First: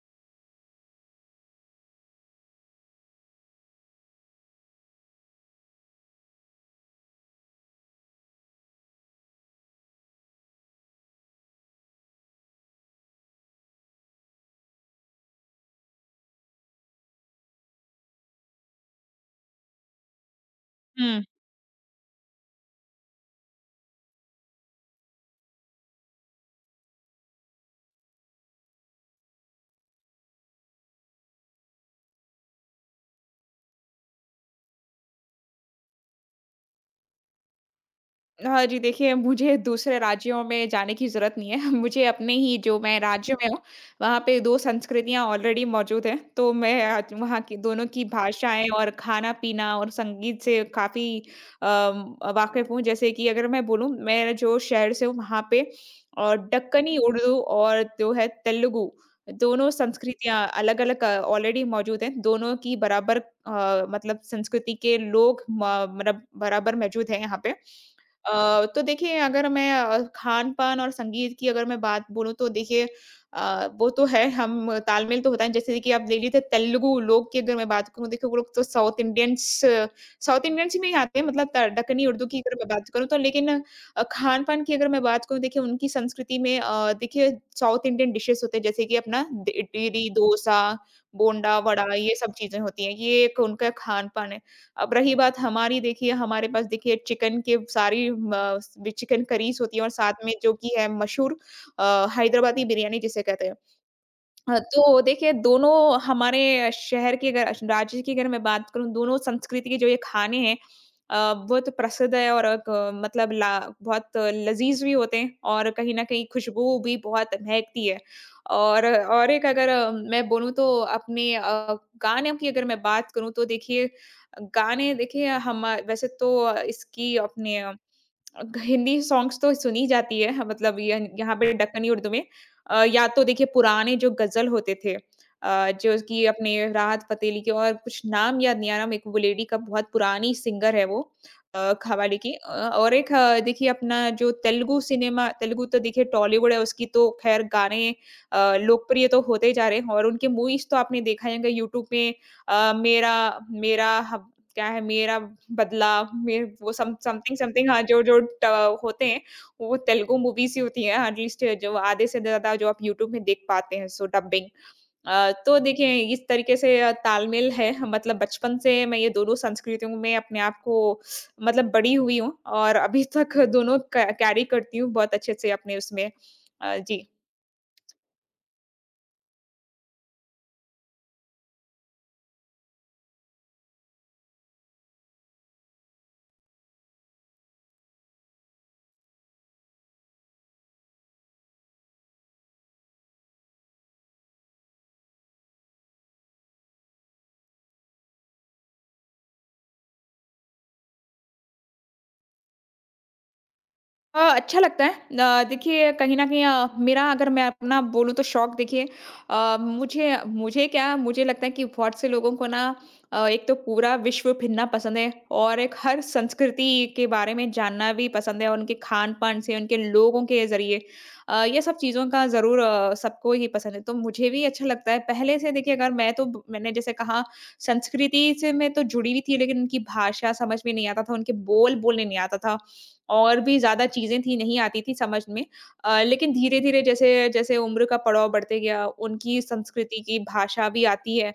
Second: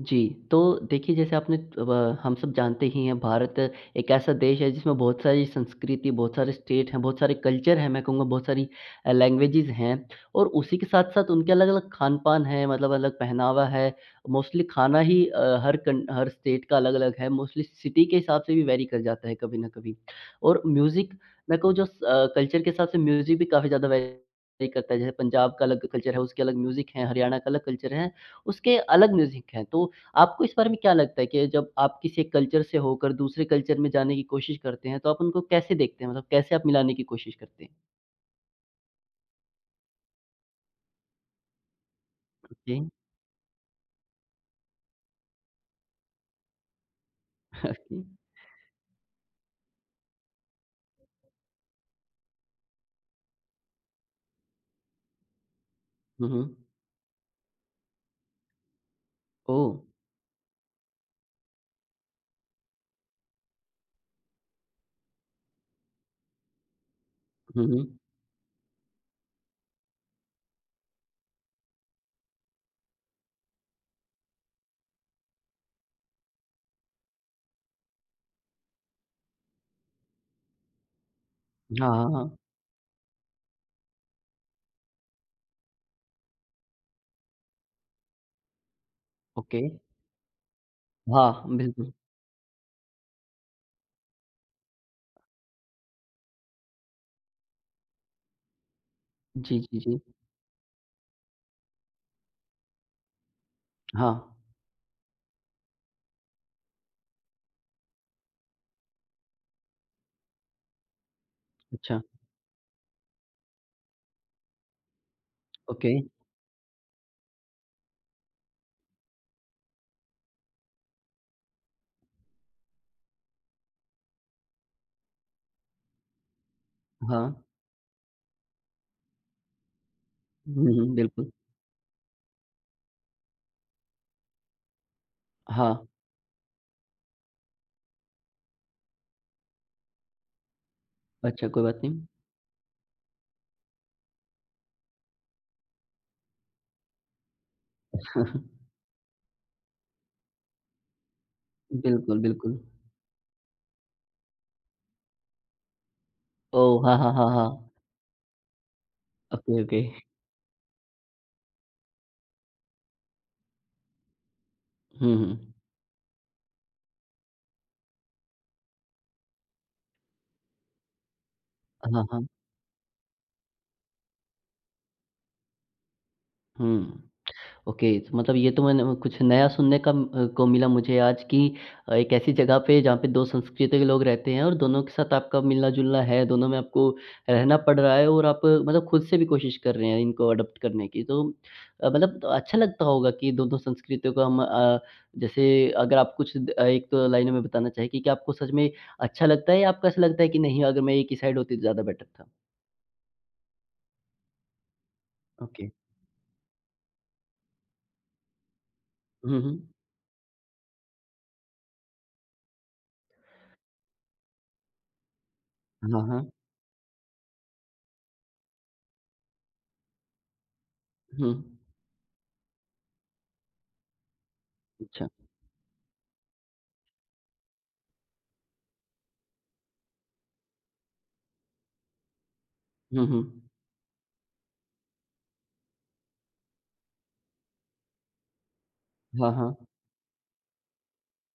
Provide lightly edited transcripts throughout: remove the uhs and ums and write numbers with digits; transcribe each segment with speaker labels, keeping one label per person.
Speaker 1: जी, तो देखिए जैसे आपने ब हम सब जानते ही हैं, भारत एक ऐसा देश है जिसमें बहुत सारी संस्कृति, बहुत सारे स्टेट हैं, बहुत सारे कल्चर हैं, मैं कहूँगा बहुत सारी लैंग्वेजेज़ हैं। और उसी के साथ-साथ उनके अलग-अलग खान-पान है, मतलब अलग पहनावा है। मोस्टली खाना ही हर स्टेट का अलग-अलग है, मोस्टली सिटी के हिसाब से भी वैरी कर जाता है कभी न कभी। और म्यूज़िक,
Speaker 2: हुँ।
Speaker 1: मैं कहूँ कल्चर के हिसाब से म्यूज़िक भी काफ़ी ज़्यादा वैरी करता है। जैसे पंजाब का अलग कल्चर है, उसके अलग म्यूज़िक है, हरियाणा का अलग कल्चर है, उसके अलग म्यूज़िक हैं। तो आपको इस बारे में क्या लगता है कि जब आप किसी एक कल्चर से होकर दूसरे कल्चर में जाने की कोशिश करते हैं, तो आप उनको कैसे देखते हैं? मतलब कैसे आप मिलाने की कोशिश करते हैं?
Speaker 2: हाँ जी, देखिए मुझे दूसरे राज्यों में जाने की ज़रूरत नहीं है। मुझे अपने ही
Speaker 1: ओके,
Speaker 2: जो मैं राज्य में हूँ, वहाँ पे 2 संस्कृतियाँ ऑलरेडी मौजूद हैं। तो मैं आज वहाँ की दोनों
Speaker 1: ओके।
Speaker 2: की भाषाएँ और खाना-पीना और संगीत से काफ़ी वाक़िफ़ हूँ। जैसे कि अगर मैं बोलूँ, मैं जो शहर से हूँ वहाँ पे
Speaker 1: हुँ,
Speaker 2: और
Speaker 1: हुँ।
Speaker 2: दक्कनी उर्दू और जो है तेलुगु,
Speaker 1: ओह!
Speaker 2: दोनों संस्कृतियाँ अलग-अलग ऑलरेडी मौजूद हैं। दोनों की बराबर मतलब संस्कृति के लोग म मतलब बराबर मौजूद हैं यहाँ पे।
Speaker 1: हुँ, हुँ।
Speaker 2: तो देखिए अगर मैं खान-पान और संगीत की अगर मैं बात बोलूँ तो देखिए वो तो है हम तालमेल तो होता है जैसे कि आप ले लीजिए तेलुगु लोग की अगर मैं बात करूँ देखिए वो लोग तो साउथ इंडियंस में ही आते हैं मतलब त
Speaker 1: हाँ,
Speaker 2: दक्कनी
Speaker 1: हाँ,
Speaker 2: उर्दू
Speaker 1: हाँ।
Speaker 2: की अगर मैं बात करूँ तो लेकिन खान-पान की अगर मैं बात करूँ देखिए उनकी संस्कृति में देखिए साउथ इंडियन डिशेज़ होते हैं जैसे कि अपना द
Speaker 1: ओके।
Speaker 2: इडली, डोसा,
Speaker 1: हाँ,
Speaker 2: बोंडा, वड़ा
Speaker 1: बिल्कुल।
Speaker 2: ये सब चीज़ें होती हैं। ये एक उनका खान-पान है। अब रही बात हमारी देखिए हमारे पास देखिए चिकन के सारी चिकन
Speaker 1: जी,
Speaker 2: करीज होती
Speaker 1: जी,
Speaker 2: है और
Speaker 1: जी।
Speaker 2: साथ में जो कि है मशहूर हैदराबादी बिरयानी जिसे कहते हैं।
Speaker 1: हाँ।
Speaker 2: तो देखिए दोनों हमारे शहर की अगर राज्य की अगर मैं बात करूँ दोनों संस्कृति के जो ये खाने हैं बहुत
Speaker 1: अच्छा,
Speaker 2: प्रसिद्ध है और एक मतलब ला बहुत लज़ीज़ भी होते हैं और
Speaker 1: ओके।
Speaker 2: कहीं न कहीं खुशबू भी बहुत महकती है। और एक अगर मैं बोलूँ तो अपने गानों की अगर मैं बात करूँ तो देखिए गाने देखिए हम वैसे तो इसकी
Speaker 1: हाँ।
Speaker 2: अपने ग हिंदी सॉन्ग्स तो सुनी जाती है ह
Speaker 1: हुँ,
Speaker 2: मतलब
Speaker 1: हुँ,
Speaker 2: य
Speaker 1: बिल्कुल।
Speaker 2: यहाँ पे दक्कनी उर्दू में या तो देखिए पुराने जो गज़ल होते थे
Speaker 1: हाँ।
Speaker 2: जो कि अपने राहत फ़तेह अली के और कुछ नाम याद नहीं आ रहा मेरे को वो लेडी का बहुत पुरानी सिंगर है वो
Speaker 1: अच्छा, कोई बात नहीं।
Speaker 2: कव्वाली की। और एक देखिए अपना जो तेलुगु सिनेमा तेलुगु तो देखिए टॉलीवुड है उसकी तो ख़ैर गाने लोकप्रिय तो होते ही जा रहे हैं और उनके मूवीज़ तो आपने देखा ही होगा यूट्यूब में।
Speaker 1: बिल्कुल, बिल्कुल।
Speaker 2: मेरा मेरा ह क्या है मेरा बदला मेर वो
Speaker 1: ओह!
Speaker 2: सम
Speaker 1: हाँ, हाँ, हाँ,
Speaker 2: समथिंग
Speaker 1: हाँ।
Speaker 2: समथिंग हाँ, जो जो ट होते हैं,
Speaker 1: ओके,
Speaker 2: वो
Speaker 1: ओके।
Speaker 2: तेलुगु मूवीज़ ही होती हैं एट लीस्ट जो आधे से ज़्यादा जो आप यूट्यूब में देख पाते हैं सो डबिंग।
Speaker 1: हुँ, हुँ।
Speaker 2: तो देखिए इस तरीके से तालमेल है मतलब बचपन से मैं ये दोनों संस्कृतियों में अपने आप को मतलब बड़ी
Speaker 1: हाँ,
Speaker 2: हुई
Speaker 1: हाँ।
Speaker 2: हूँ और अभी तक दोनों क कैरी करती हूँ बहुत अच्छे से अपने उसमें।
Speaker 1: हुँ।
Speaker 2: जी।
Speaker 1: ओके, तो मतलब ये तो मैंने कुछ नया सुनने को मिला मुझे आज कि एक ऐसी जगह पे जहाँ पे 2 संस्कृति के लोग रहते हैं और दोनों के साथ आपका मिलना-जुलना है, दोनों में आपको रहना पड़ रहा है और आप मतलब खुद से भी कोशिश कर रहे हैं इनको अडॉप्ट करने की। तो मतलब तो अच्छा लगता होगा कि दोनों संस्कृतियों का हम अ, जैसे अगर आप एक तो लाइन में बताना चाहें कि क्या आपको सच में अच्छा लगता है या आपको ऐसा लगता है कि नहीं, अगर मैं एक ही साइड होती तो ज़्यादा बेटर था?
Speaker 2: अच्छा लगता है।
Speaker 1: ओके।
Speaker 2: देखिए कहीं न कहीं मेरा अगर मैं अपना बोलूँ तो शौक देखिए।
Speaker 1: हुँ, हुँ।
Speaker 2: मुझे मुझे क्या मुझे लगता है कि बहुत से लोगों को ना एक तो पूरा विश्व फिरना पसंद है और एक
Speaker 1: हाँ,
Speaker 2: हर
Speaker 1: हाँ।
Speaker 2: संस्कृति के बारे में जानना भी पसंद है और उनके खान-पान से, उनके लोगों के ज़रिए
Speaker 1: हुँ।
Speaker 2: ये सब चीज़ों का ज़रूर सबको ही पसंद है। तो मुझे भी अच्छा लगता है।
Speaker 1: अच्छा।
Speaker 2: पहले से देखिए अगर मैं तो ब मैंने जैसे कहा संस्कृति से मैं तो जुड़ी हुई थी लेकिन उनकी भाषा समझ में नहीं आता था, उनके बोल बोलने नहीं आता था।
Speaker 1: हुँ,
Speaker 2: और
Speaker 1: हुँ।
Speaker 2: भी ज़्यादा चीज़ें थी, नहीं आती थी समझ में। लेकिन धीरे-धीरे जैसे जैसे उम्र का पड़ाव बढ़ते गया,
Speaker 1: हाँ,
Speaker 2: उनकी
Speaker 1: हाँ।
Speaker 2: संस्कृति की भाषा भी आती है।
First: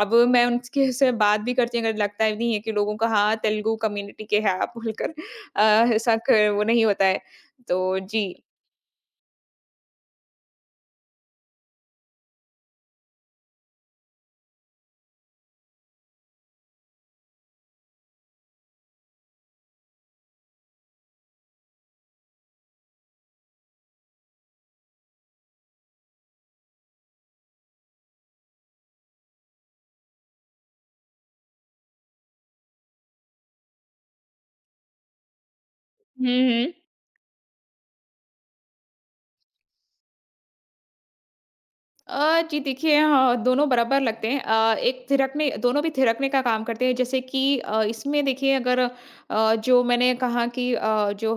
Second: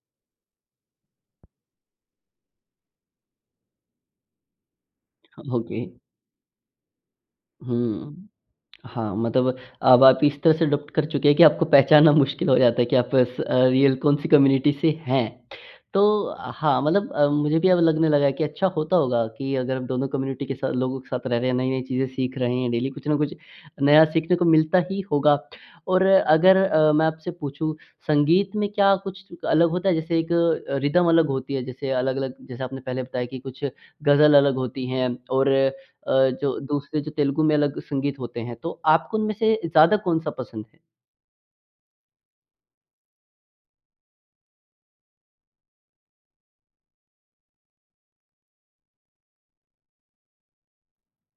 Speaker 2: अब मैं उनके से बात भी करती हूँ, अगर लगता ही नहीं है कि लोगों का हाँ, तेलुगु कम्युनिटी के हैं आप बोलकर।
Speaker 1: ओके।
Speaker 2: ऐसा क वो नहीं होता है। तो
Speaker 1: हुँ।
Speaker 2: जी।
Speaker 1: हाँ, मतलब अब आप इस तरह से अडॉप्ट कर चुके हैं कि आपको पहचानना मुश्किल हो जाता है कि आप रियल कौन-सी कम्युनिटी से हैं। तो हाँ, मतलब मुझे भी अब लगने लगा है कि अच्छा होता होगा कि अगर हम दोनों कम्युनिटी के साथ, लोगों के साथ रह रहे हैं, नई-नई चीज़ें सीख रहे हैं डेली, कुछ ना कुछ नया सीखने को मिलता ही होगा। और अगर मैं आपसे पूछूँ, संगीत में क्या कुछ अलग होता है? जैसे एक रिदम अलग होती है, जैसे अलग-अलग, जैसे आपने पहले बताया कि कुछ गज़ल अलग होती हैं और
Speaker 2: हुँ, हुँ।
Speaker 1: जो तेलुगु में अलग संगीत होते हैं, तो आपको उनमें से ज़्यादा कौन-सा पसंद है?
Speaker 2: जी देखिए, दोनों बराबर लगते हैं। एक थिरकने दोनों भी थिरकने का काम करते हैं। जैसे कि इसमें देखिए अगर जो मैंने कहा कि जो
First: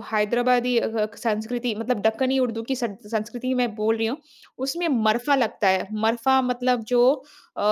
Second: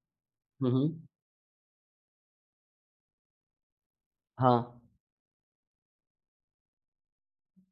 Speaker 1: हुँ,
Speaker 2: हैदराबादी
Speaker 1: हुँ।
Speaker 2: ग संस्कृति मतलब दक्कनी उर्दू की सं संस्कृति मैं बोल रही हूँ,
Speaker 1: हाँ।
Speaker 2: उसमें मरफ़ा लगता है। मरफ़ा मतलब जो अ,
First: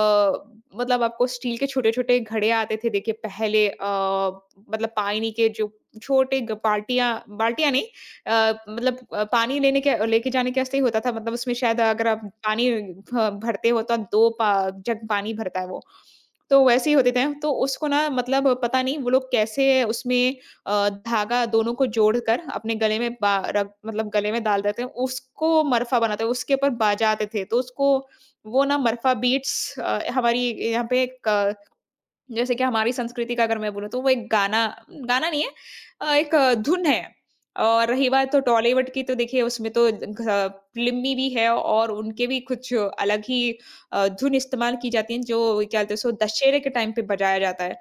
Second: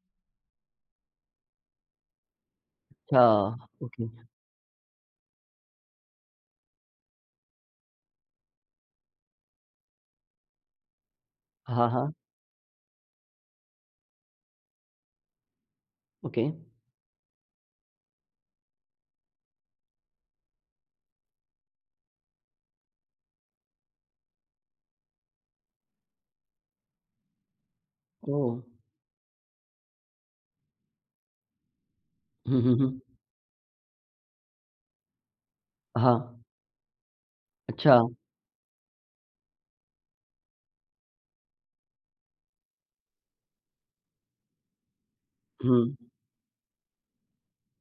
Speaker 2: मतलब आपको स्टील के छोटे-छोटे घड़े आते थे देखिए
Speaker 1: अच्छा,
Speaker 2: पहले।
Speaker 1: ओके।
Speaker 2: मतलब पानी के जो छोटे ग बाल्टियाँ बाल्टियाँ नहीं, मतलब पानी लेने के लेके जाने के वास्ते ही होता था मतलब उसमें शायद
Speaker 1: हाँ,
Speaker 2: अगर
Speaker 1: हाँ,
Speaker 2: आप पानी भ भरते हो तो 2 पा जग पानी भरता है वो।
Speaker 1: ओके।
Speaker 2: तो वैसे ही होते थे, तो उसको ना मतलब पता नहीं वो लोग कैसे उसमें धागा दोनों को जोड़कर अपने गले में बा रग मतलब गले में डाल देते हैं, उसको मरफ़ा बनाते हैं, उसके ऊपर बाजाते थे। तो उसको
Speaker 1: ओह!
Speaker 2: वो ना मरफ़ा बीट्स। हमारी यहाँ पे एक जैसे
Speaker 1: हुँ,
Speaker 2: कि
Speaker 1: हुँ,
Speaker 2: हमारी
Speaker 1: हुँ।
Speaker 2: संस्कृति का अगर मैं बोलूँ तो वो एक गाना गाना नहीं है, एक
Speaker 1: हाँ,
Speaker 2: धुन है और
Speaker 1: अच्छा।
Speaker 2: रही बात तो टॉलीवुड की तो देखिए उसमें तो फिल्मी भी है और उनके भी कुछ अलग ही धुन इस्तेमाल की जाती है जो क्या
Speaker 1: हुँ,
Speaker 2: बोलते हैं सो दशहरे के टाइम पे बजाया जाता है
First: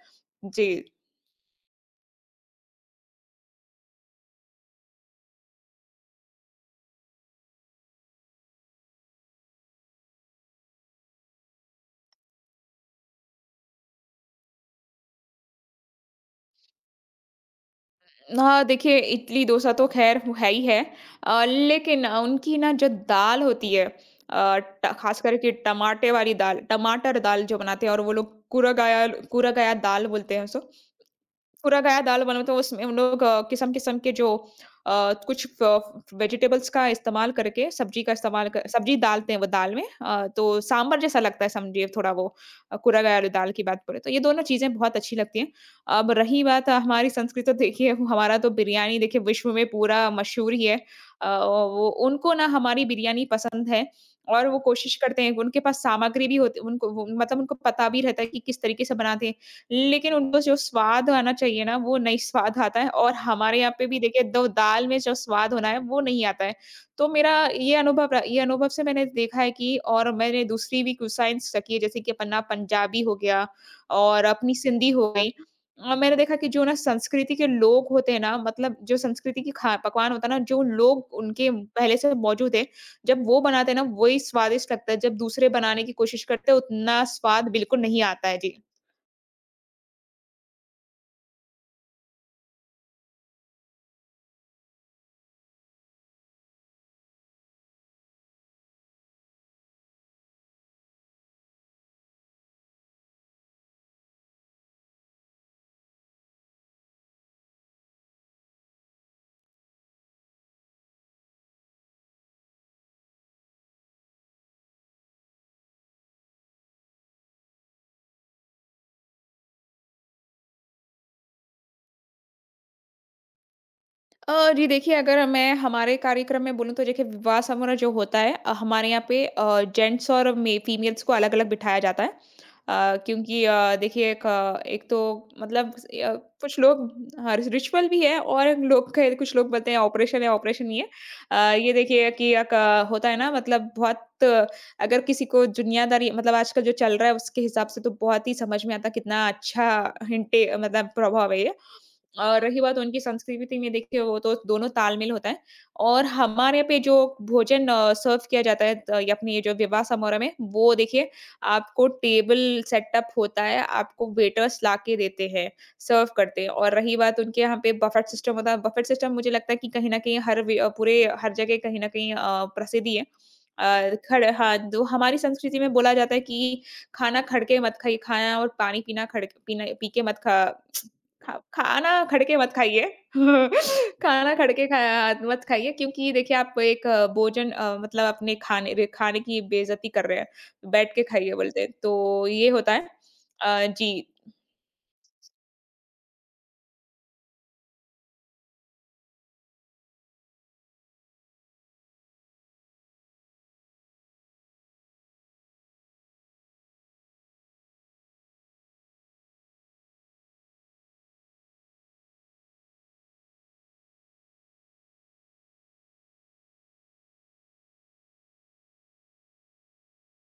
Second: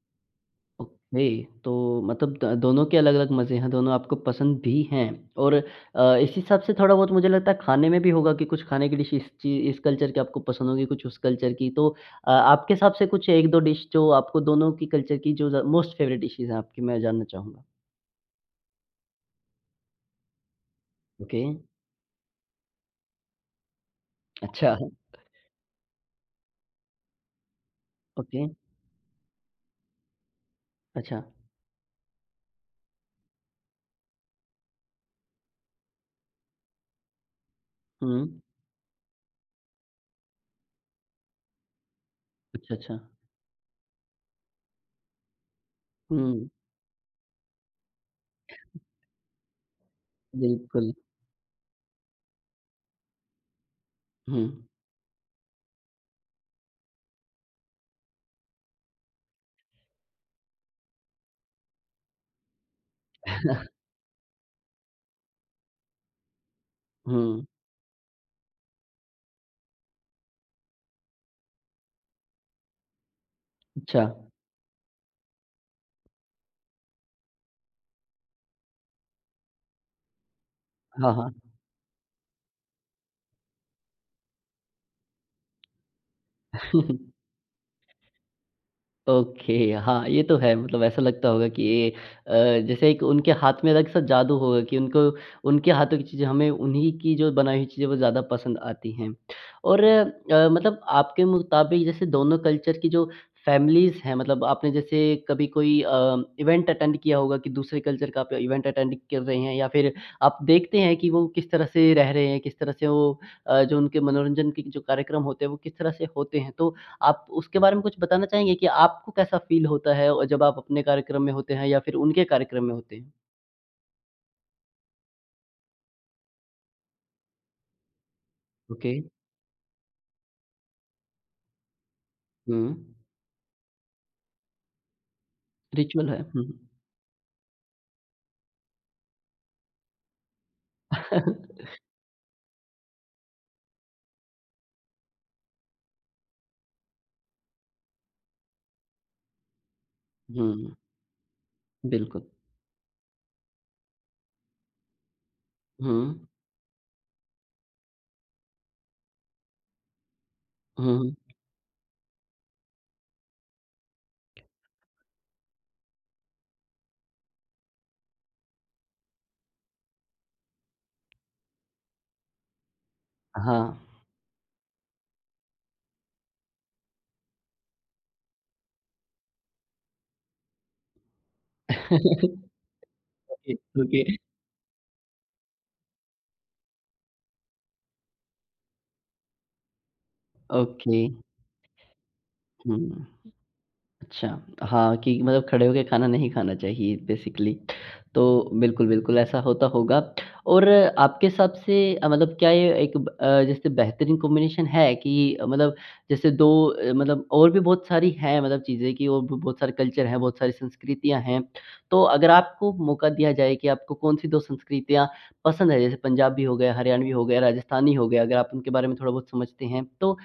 Speaker 2: जी।
Speaker 1: ओके। तो मतलब द दोनों के अलग-अलग मज़े हैं, दोनों आपको पसंद भी हैं और इस हिसाब से थोड़ा बहुत मुझे लगता है खाने में भी होगा कि कुछ खाने की डिश इस कल्चर की आपको पसंद होगी, कुछ उस कल्चर की। तो आपके हिसाब से कुछ 1,2 डिश जो आपको दोनों की कल्चर की जो ज़ मोस्ट फेवरेट डिशेज़ हैं आपकी, मैं जानना चाहूँगा?
Speaker 2: हाँ देखिए इडली डोसा तो खैर वो है ही है।
Speaker 1: ओके,
Speaker 2: लेकिन उनकी ना जो दाल होती है
Speaker 1: अच्छा,
Speaker 2: खास करके टमाटे वाली दाल टमाटर दाल जो बनाते हैं और वो लोग
Speaker 1: ओके,
Speaker 2: कुरगाया कुरगाया दाल बोलते हैं उसको
Speaker 1: अच्छा,
Speaker 2: पूरा-गया दाल बनाते हैं उसमें हम लोग किस्म-किस्म के जो अ, कुछ फ वेजिटेबल्स का इस्तेमाल करके सब्ज़ी का
Speaker 1: हुँ,
Speaker 2: इस्तेमाल कर सब्ज़ी डालते हैं वो दाल में। तो सांभर जैसा लगता है समझिए थोड़ा वो।
Speaker 1: अच्छा, अच्छा,
Speaker 2: पूरा-गया वाली दाल की बात करें तो ये दोनों चीज़ें बहुत अच्छी लगती हैं। अब रही
Speaker 1: हुँ,
Speaker 2: बात हमारी संस्कृति तो देखिए वो हमारा तो बिरयानी देखिए विश्व में पूरा मशहूर ही है।
Speaker 1: बिल्कुल,
Speaker 2: वो उनको ना हमारी बिरयानी पसंद है
Speaker 1: हुँ,
Speaker 2: और वो कोशिश करते हैं उनके पास सामग्री भी होती उनको मतलब उनको पता भी रहता है कि किस तरीके से बनाते हैं। लेकिन उनको जो स्वाद आना चाहिए ना, वो नहीं स्वाद आता है और हमारे यहाँ पे भी देखिए दो दाल में जो स्वाद होना है, वो नहीं आता है। तो मेरा
Speaker 1: हुँ,
Speaker 2: ये अनुभव र ये अनुभव से मैंने देखा है कि और मैंने दूसरी भी कुसाइंस सीखी है, जैसे कि अपना पंजाबी हो गया
Speaker 1: अच्छा,
Speaker 2: और अपनी सिंधी हो गई। मैंने देखा कि जो ना संस्कृति के लोग होते हैं ना, मतलब जो संस्कृति की खा पकवान होता है ना, जो
Speaker 1: हाँ,
Speaker 2: लोग
Speaker 1: हाँ।
Speaker 2: उनके पहले से मौजूद है, जब वो बनाते हैं ना, वही स्वादिष्ट लगता है। जब दूसरे बनाने की कोशिश करते हैं, उतना स्वाद बिल्कुल नहीं आता है। जी।
Speaker 1: ओके, हाँ, ये तो है, मतलब ऐसा लगता होगा कि जैसे एक उनके हाथ में अलग सा जादू होगा कि उनको, उनके हाथों की चीज़ें, हमें उन्हीं की जो बनाई हुई चीज़ें वो ज़्यादा पसंद आती हैं। और मतलब आपके मुताबिक जैसे दोनों कल्चर की जो फैमिलीज़ हैं, मतलब आपने जैसे कभी कोई इवेंट अटेंड किया होगा कि दूसरे कल्चर का आप इवेंट अटेंड कर रहे हैं या फिर आप देखते हैं कि वो किस तरह से रह रहे हैं, किस तरह से वो जो उनके मनोरंजन के जो कार्यक्रम होते हैं वो किस तरह से होते हैं। तो आप उसके बारे में कुछ बताना चाहेंगे कि आपको कैसा फ़ील होता है और जब आप अपने कार्यक्रम में होते हैं या फिर उनके कार्यक्रम में होते हैं?
Speaker 2: जी देखिए, अगर मैं हमारे कार्यक्रम में बोलूँ तो देखिए विवाह समारोह जो होता है हमारे
Speaker 1: ओके।
Speaker 2: यहाँ पे जेंट्स और मे फीमेल्स को अलग-अलग बिठाया जाता है।
Speaker 1: हुँ।
Speaker 2: क्योंकि देखिए एक तो मतलब
Speaker 1: रिचुअल
Speaker 2: अ,
Speaker 1: है। हुँ।
Speaker 2: कुछ लोग हाँ, रिचुअल भी है और लोग कहे कुछ लोग बोलते हैं ऑपरेशन है, ऑपरेशन नहीं है। ये देखिए कि एक होता है ना मतलब बहुत अगर किसी को दुनियादारी मतलब आजकल जो चल रहा है उसके हिसाब से तो बहुत ही समझ में आता है कितना अच्छा हिंटे
Speaker 1: हुँ,
Speaker 2: मतलब प्रभाव है ये।
Speaker 1: बिल्कुल।
Speaker 2: और रही बात उनकी संस्कृति में देखिए वो तो दोनों तालमेल होता है
Speaker 1: हुँ।
Speaker 2: और हमारे यहाँ पे जो भोजन सर्व किया जाता है या अपनी ये जो विवाह समारोह में वो
Speaker 1: हुँ,
Speaker 2: देखिए
Speaker 1: हुँ।
Speaker 2: आपको टेबल सेटअप होता है आपको वेटर्स ला के देते हैं सर्व करते हैं और रही बात उनके यहाँ पे बफेट सिस्टम होता है बफेट सिस्टम मुझे लगता है कि कहीं ना कहीं हर पूरे हर जगह कहीं ना कहीं प्रसिद्धि है।
Speaker 1: हाँ।
Speaker 2: खड़ हाँ तो हमारी संस्कृति में बोला जाता है कि खाना खड़के मत खाइए खाना और पानी पीना खड़ पीना पी के मत खा खा खाना खड़के मत
Speaker 1: ओके,
Speaker 2: खाइए।
Speaker 1: ओके,
Speaker 2: खाना खड़के खाया मत खाइए क्योंकि देखिए आप एक भोजन मतलब अपने खाने रे खाने की बेइज़्ज़ती कर रहे हैं। बैठ
Speaker 1: ओके।
Speaker 2: के खाइए बोलते हैं, तो ये होता है।
Speaker 1: हुँ।
Speaker 2: जी।
Speaker 1: अच्छा, हाँ, कि मतलब खड़े होके खाना नहीं खाना चाहिए बेसिकली। तो बिल्कुल, बिल्कुल ऐसा होता होगा और आपके हिसाब से मतलब क्या ये एक जैसे बेहतरीन कॉम्बिनेशन है कि मतलब जैसे 2 मतलब और भी बहुत सारी हैं, मतलब चीज़ें कि और भी बहुत सारे कल्चर हैं, बहुत सारी संस्कृतियाँ हैं। तो अगर आपको मौका दिया जाए कि आपको कौन-सी 2 संस्कृतियाँ पसंद है? जैसे पंजाबी हो गया, हरियाणवी हो गया, राजस्थानी हो गया, अगर आप उनके बारे में थोड़ा बहुत समझते हैं, तो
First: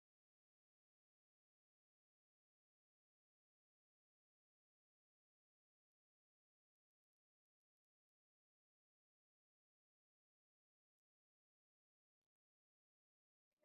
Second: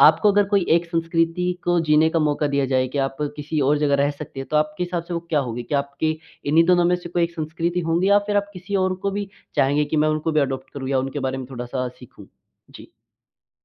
Speaker 1: आपको अगर कोई एक संस्कृति को जीने का मौका दिया जाए कि आप किसी और जगह रह सकते हैं, तो आपके हिसाब से वो क्या होगी? क्या आपकी इन्हीं दोनों में से कोई एक संस्कृति होंगी या फिर आप किसी और को भी चाहेंगे कि मैं उनको भी अडॉप्ट करूँ या उनके बारे में थोड़ा-सा सीखूँ? जी।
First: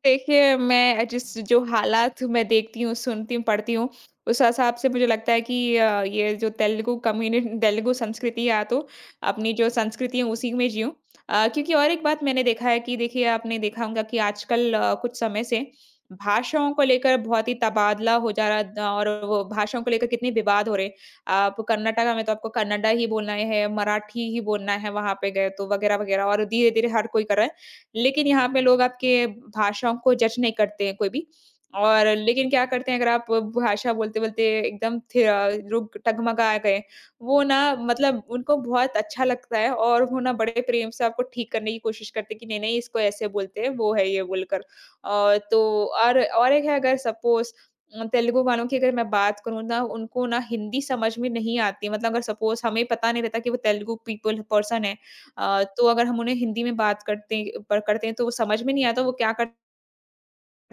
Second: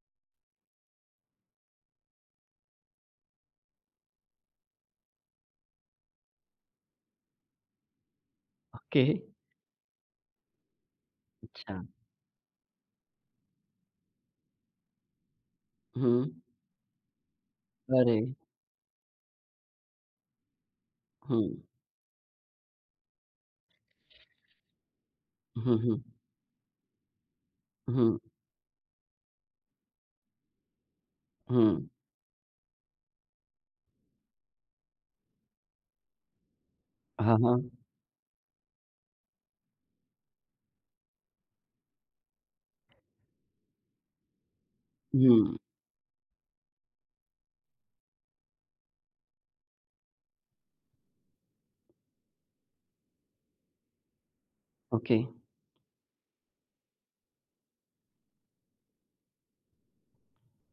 Speaker 2: देखिए, मैं जिस जो हालात मैं देखती हूँ, सुनती हूँ, पढ़ती हूँ, उस हिसाब से मुझे लगता है कि ये जो तेलुगु कम्युनि तेलुगु संस्कृति है, या तो
Speaker 1: ओके।
Speaker 2: अपनी जो संस्कृति है, उसी में जिऊँ। क्योंकि
Speaker 1: अच्छा।
Speaker 2: और एक बात मैंने देखा है कि देखिए, आपने देखा होगा कि आजकल कुछ समय से
Speaker 1: हुँ।
Speaker 2: भाषाओं को लेकर बहुत ही तबादला
Speaker 1: अरे!
Speaker 2: हो जा रहा द और वो भाषाओं को लेकर कितने विवाद हो रहे हैं।
Speaker 1: हुँ।
Speaker 2: आप कर्नाटका में तो आपको कन्नडा ही बोलना है, मराठी ही बोलना है वहाँ पे गए तो
Speaker 1: हुँ, हुँ।
Speaker 2: वगैरह-वगैरह और धीरे-धीरे हर कोई कर रहा है।
Speaker 1: हुँ,
Speaker 2: लेकिन यहाँ पे लोग आपके भाषाओं को जज नहीं करते हैं कोई भी।
Speaker 1: हुँ।
Speaker 2: और लेकिन क्या करते हैं अगर आप भाषा बोलते-बोलते एकदम थे लोग डगमगा गए,
Speaker 1: हाँ,
Speaker 2: वो ना
Speaker 1: हाँ।
Speaker 2: मतलब उनको बहुत अच्छा लगता है और वो ना बड़े प्रेम से आपको ठीक करने की कोशिश करते हैं कि नहीं-नहीं इसको ऐसे बोलते हैं, वो है ये बोलकर।
Speaker 1: हुँ,
Speaker 2: तो और एक है अगर सपोज़ तेलुगु वालों की अगर मैं बात करूँ ना, उनको ना हिंदी समझ में नहीं आती है मतलब अगर सपोज़ हमें पता नहीं रहता कि वो तेलुगु पीपल पर्सन है।
Speaker 1: ओके।
Speaker 2: तो अगर हम उन्हें हिंदी में बात करते हैं तो वो समझ में नहीं आता, वो क्या करते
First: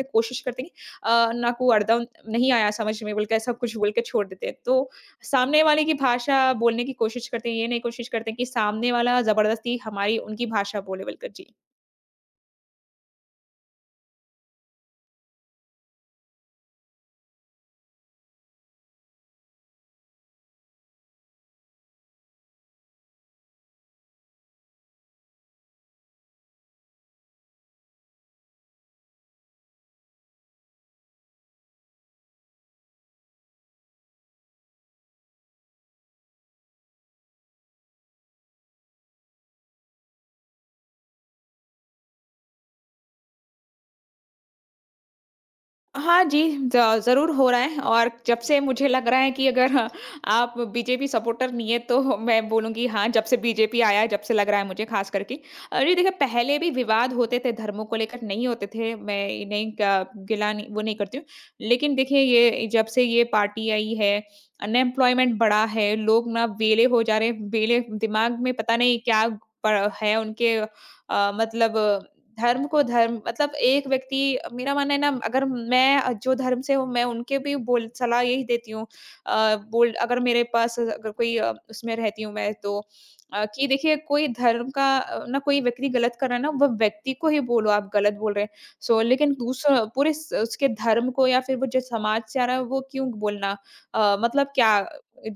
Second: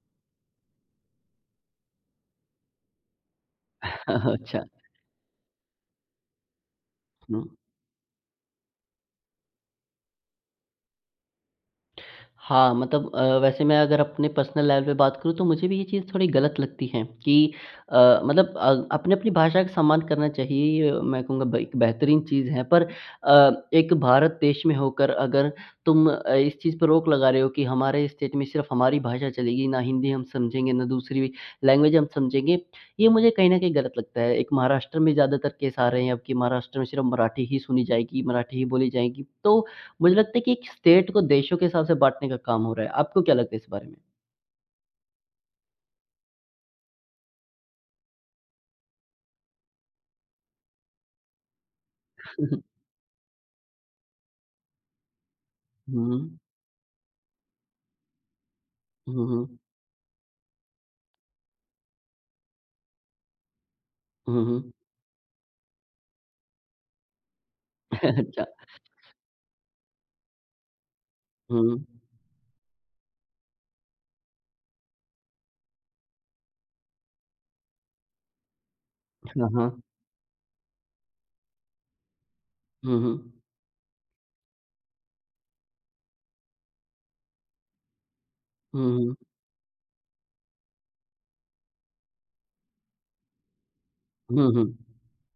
Speaker 2: हैं, कोशिश करते हैं कि "नाकू अरदम नहीं आया समझ में" बोल के, ऐसा कुछ बोल के छोड़ देते हैं।
Speaker 1: अच्छा।
Speaker 2: तो सामने वाले की भाषा बोलने की कोशिश
Speaker 1: हुँ।
Speaker 2: करते हैं, ये नहीं कोशिश करते हैं कि सामने वाला ज़बरदस्ती हमारी उनकी भाषा बोले बोलकर। जी।
Speaker 1: हाँ, मतलब वैसे मैं अगर अपने पर्सनल लेवल पे बात करूँ तो मुझे भी ये चीज़ थोड़ी गलत लगती है कि अ, मतलब अ, अपनी-अपनी भाषा का सम्मान करना चाहिए, ये मैं कहूँगा ब एक बेहतरीन चीज़ है, पर अ, एक भारत देश में होकर अगर तुम इस चीज़ पे रोक लगा रहे हो कि हमारे स्टेट में सिर्फ़ हमारी भाषा चलेगी, ना हिंदी हम समझेंगे, ना दूसरी लैंग्वेज हम समझेंगे, ये मुझे कहीं न कहीं गलत लगता है। एक महाराष्ट्र में ज़्यादातर केस आ रहे हैं अब कि महाराष्ट्र में सिर्फ़ मराठी ही सुनी जाएगी, मराठी ही बोली जाएगी। तो मुझे लगता है कि एक स्टेट को देशों के हिसाब से बाँटने का काम हो रहा है। आपको क्या लगता है इस बारे में?
Speaker 2: हाँ जी, ज ज़रूर हो रहा है और जब से मुझे लग रहा है कि अगर हाँ, आप बीजेपी सपोर्टर नहीं है तो मैं बोलूँगी, हाँ, जब से बीजेपी आया है, जब से लग रहा है मुझे ख़ास करके। अरे देखिए,
Speaker 1: हुँ,
Speaker 2: पहले भी विवाद होते थे, धर्मों को लेकर नहीं होते थे,
Speaker 1: हुँ,
Speaker 2: मैं ये
Speaker 1: हुँ,
Speaker 2: नहीं क गिला नहीं वो नहीं करती हूँ। लेकिन देखिए, ये जब से ये पार्टी आई है,
Speaker 1: हुँ, हुँ।
Speaker 2: अनएम्प्लॉयमेंट बढ़ा है, लोग ना वेले हो जा रहे हैं, वेले दिमाग
Speaker 1: अच्छा।
Speaker 2: में पता नहीं क्या प है उनके, मतलब
Speaker 1: हुँ।
Speaker 2: धर्म को, धर्म मतलब एक व्यक्ति, मेरा मानना है ना, अगर मैं जो धर्म से हूँ मैं उनके भी बोल सलाह यही देती हूँ,
Speaker 1: हाँ, हाँ।
Speaker 2: बोल अगर मेरे पास अगर कोई उसमें रहती हूँ मैं तो,
Speaker 1: हुँ, हुँ।
Speaker 2: कि देखिए कोई धर्म का, ना कोई व्यक्ति गलत कर रहा है ना, वह व्यक्ति को ही बोलो आप गलत बोल रहे हैं।
Speaker 1: हुँ,
Speaker 2: सो
Speaker 1: हुँ।
Speaker 2: लेकिन दूसरा पूरे उसके धर्म को या फिर वो जो समाज से आ रहा है वो क्यों बोलना।
Speaker 1: हुँ,
Speaker 2: मतलब क्या
Speaker 1: हुँ।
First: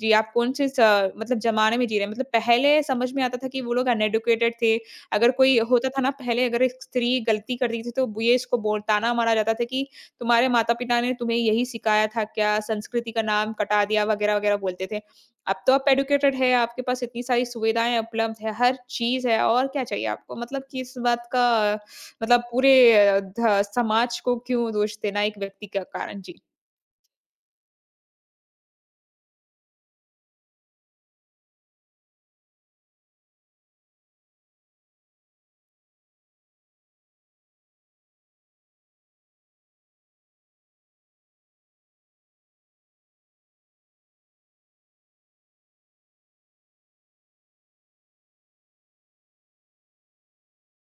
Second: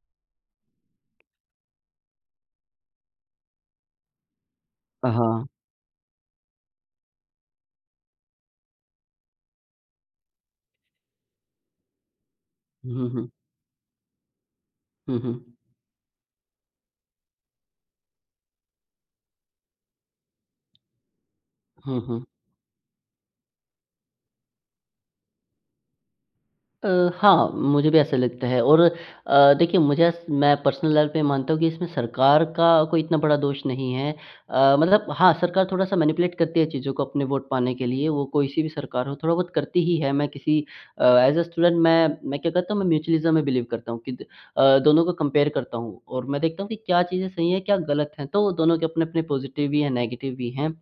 Speaker 2: जी, आप कौन से मतलब जमाने में जी रहे हैं। मतलब पहले समझ में आता था कि वो लोग अनएडुकेटेड थे, अगर
Speaker 1: हाँ।
Speaker 2: कोई होता था ना, पहले अगर एक स्त्री गलती करती थी तो वो ये इसको बोल ताना मारा जाता था कि तुम्हारे माता-पिता ने तुम्हें यही सिखाया था क्या?
Speaker 1: हुँ,
Speaker 2: संस्कृति का
Speaker 1: हुँ।
Speaker 2: नाम कटा दिया वगैरह-वगैरह बोलते थे।
Speaker 1: हुँ, हुँ।
Speaker 2: अब तो आप एडुकेटेड है, आपके पास इतनी सारी सुविधाएँ उपलब्ध है, हर चीज़ है, और क्या चाहिए आपको? मतलब कि इस बात का,
Speaker 1: हुँ, हुँ।
Speaker 2: मतलब पूरे ध समाज को क्यों दोष देना एक व्यक्ति का कारण? जी।
Speaker 1: अ, हाँ, मुझे भी ऐसा लगता है और देखिए मुझे ऐस मैं पर्सनल लेवल पे मानता हूँ कि इसमें सरकार का कोई इतना बड़ा दोष नहीं है। मतलब हाँ, सरकार थोड़ा-सा मैनिपुलेट करती है चीज़ों को अपने वोट पाने के लिए, वो कोई-सी भी सरकार हो, थोड़ा बहुत करती ही है। मैं एज़ अ स्टूडेंट मैं क्या करता हूँ, मैं म्यूचुअलिज़्म में बिलीव करता हूँ कि दोनों को कंपेयर करता हूँ और मैं देखता हूँ कि क्या चीज़ें सही हैं, क्या गलत हैं। तो दोनों के अपने-अपने पॉज़िटिव भी हैं, नेगेटिव भी हैं।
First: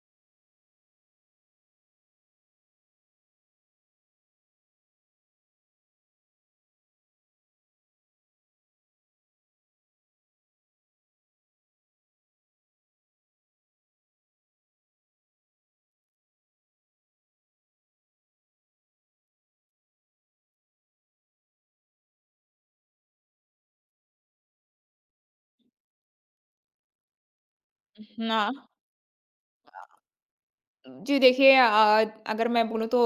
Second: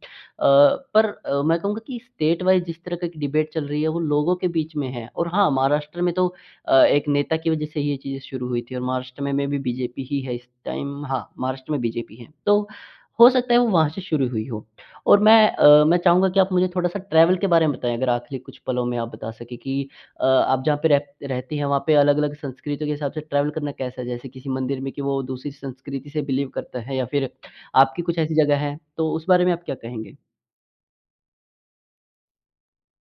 Speaker 1: पर मैं कहूँगा कि स्टेट वाइज़ जिस तरह की डिबेट चल रही है, वो लोगों के बीच में है, और हाँ, महाराष्ट्र में तो एक नेता की वजह से ये चीज़ें शुरू हुई थी, और महाराष्ट्र में भी बीजेपी ही है इस टाइम, हाँ, महाराष्ट्र में बीजेपी है। तो हो सकता है वो वहाँ से शुरू हुई हो। और मैं मैं चाहूँगा कि आप मुझे थोड़ा-सा ट्रैवल के बारे में बताएँ, अगर आखिरी कुछ पलों में आप बता सकें कि आप जहाँ पे रह रहती हैं, वहाँ पे अलग-अलग संस्कृतियों के हिसाब से ट्रैवल करना कैसा है? जैसे किसी मंदिर में कि वो दूसरी संस्कृति से बिलीव करता है या फिर आपकी कुछ ऐसी
Speaker 2: ना
Speaker 1: जगह है, तो उस बारे में आप क्या कहेंगे?
Speaker 2: जी देखिए, अगर मैं बोलूँ तो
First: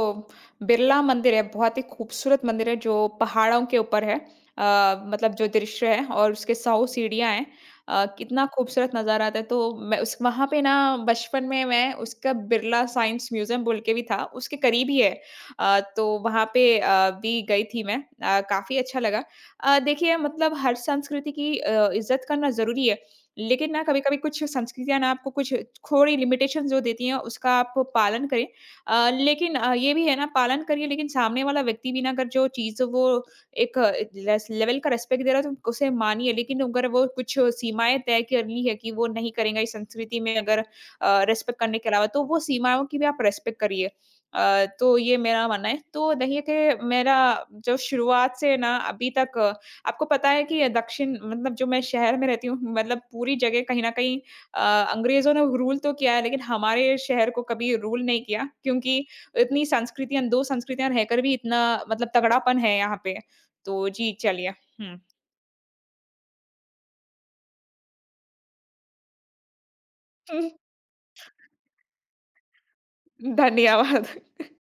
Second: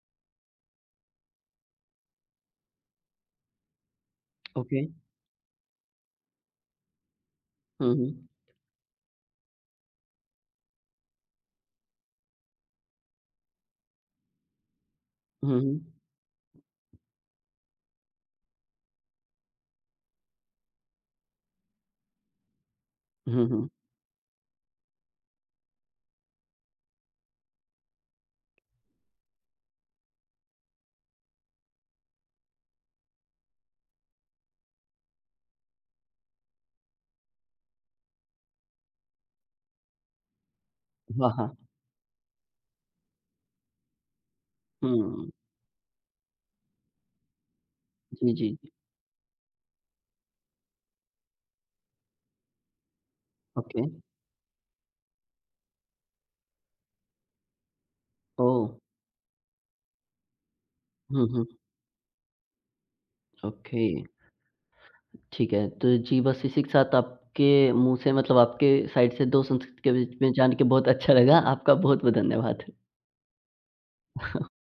Speaker 2: बिरला मंदिर है, बहुत ही खूबसूरत मंदिर है जो पहाड़ों के ऊपर है।
Speaker 1: ओके।
Speaker 2: मतलब जो दृश्य है, और उसके 100 सीढ़ियाँ हैं।
Speaker 1: हुँ, हुँ।
Speaker 2: कितना खूबसूरत नज़ारा आता है। तो मैं उस वहाँ पे ना बचपन में, मैं उसका बिरला साइंस म्यूज़ियम बोल के भी था, उसके करीब ही है।
Speaker 1: हुँ, हुँ।
Speaker 2: तो वहाँ पे भी गई थी मैं, काफ़ी अच्छा लगा। देखिए मतलब हर संस्कृति की इज़्ज़त करना ज़रूरी है।
Speaker 1: हुँ, हुँ।
Speaker 2: लेकिन ना कभी-कभी कुछ संस्कृतियाँ ना आपको कुछ थोड़ी लिमिटेशन जो देती हैं उसका आप पालन करें। लेकिन ये भी है ना, पालन करिए लेकिन सामने वाला व्यक्ति भी ना, अगर जो चीज़ वो एक लेस लेवल का रिस्पेक्ट दे रहा है तो उसे मानिए। लेकिन अगर वो कुछ सीमाएँ तय कर ली है कि वो नहीं करेंगे इस संस्कृति में, अगर
Speaker 1: हाँ, हाँ।
Speaker 2: रिस्पेक्ट करने के अलावा, तो वो सीमाओं की भी आप रिस्पेक्ट करिए। तो ये
Speaker 1: हुँ।
Speaker 2: मेरा मानना है। तो देखिए कि मेरा जो
Speaker 1: जी,
Speaker 2: शुरुआत
Speaker 1: जी।
Speaker 2: से ना अभी तक, आपको पता है कि दक्षिण, मतलब जो मैं शहर में रहती हूँ, मतलब पूरी जगह
Speaker 1: ओके।
Speaker 2: कहीं न कहीं अ, अंग्रेज़ों ने रूल तो किया है, लेकिन हमारे शहर को कभी रूल नहीं किया,
Speaker 1: ओह!
Speaker 2: क्योंकि इतनी संस्कृतियाँ 2 संस्कृतियाँ रहकर
Speaker 1: हुँ,
Speaker 2: भी
Speaker 1: हुँ।
Speaker 2: इतना, मतलब तगड़ापन है यहाँ पे।
Speaker 1: ओके,
Speaker 2: तो जी, चलिए। हुँ।
Speaker 1: ठीक है। तो जी, बस इसी के साथ आपके मुँह से, मतलब आपके साइड से 2 संस्कृति के बीच में जान के बहुत अच्छा लगा। आपका बहुत-बहुत धन्यवाद।
Speaker 2: धन्यवाद।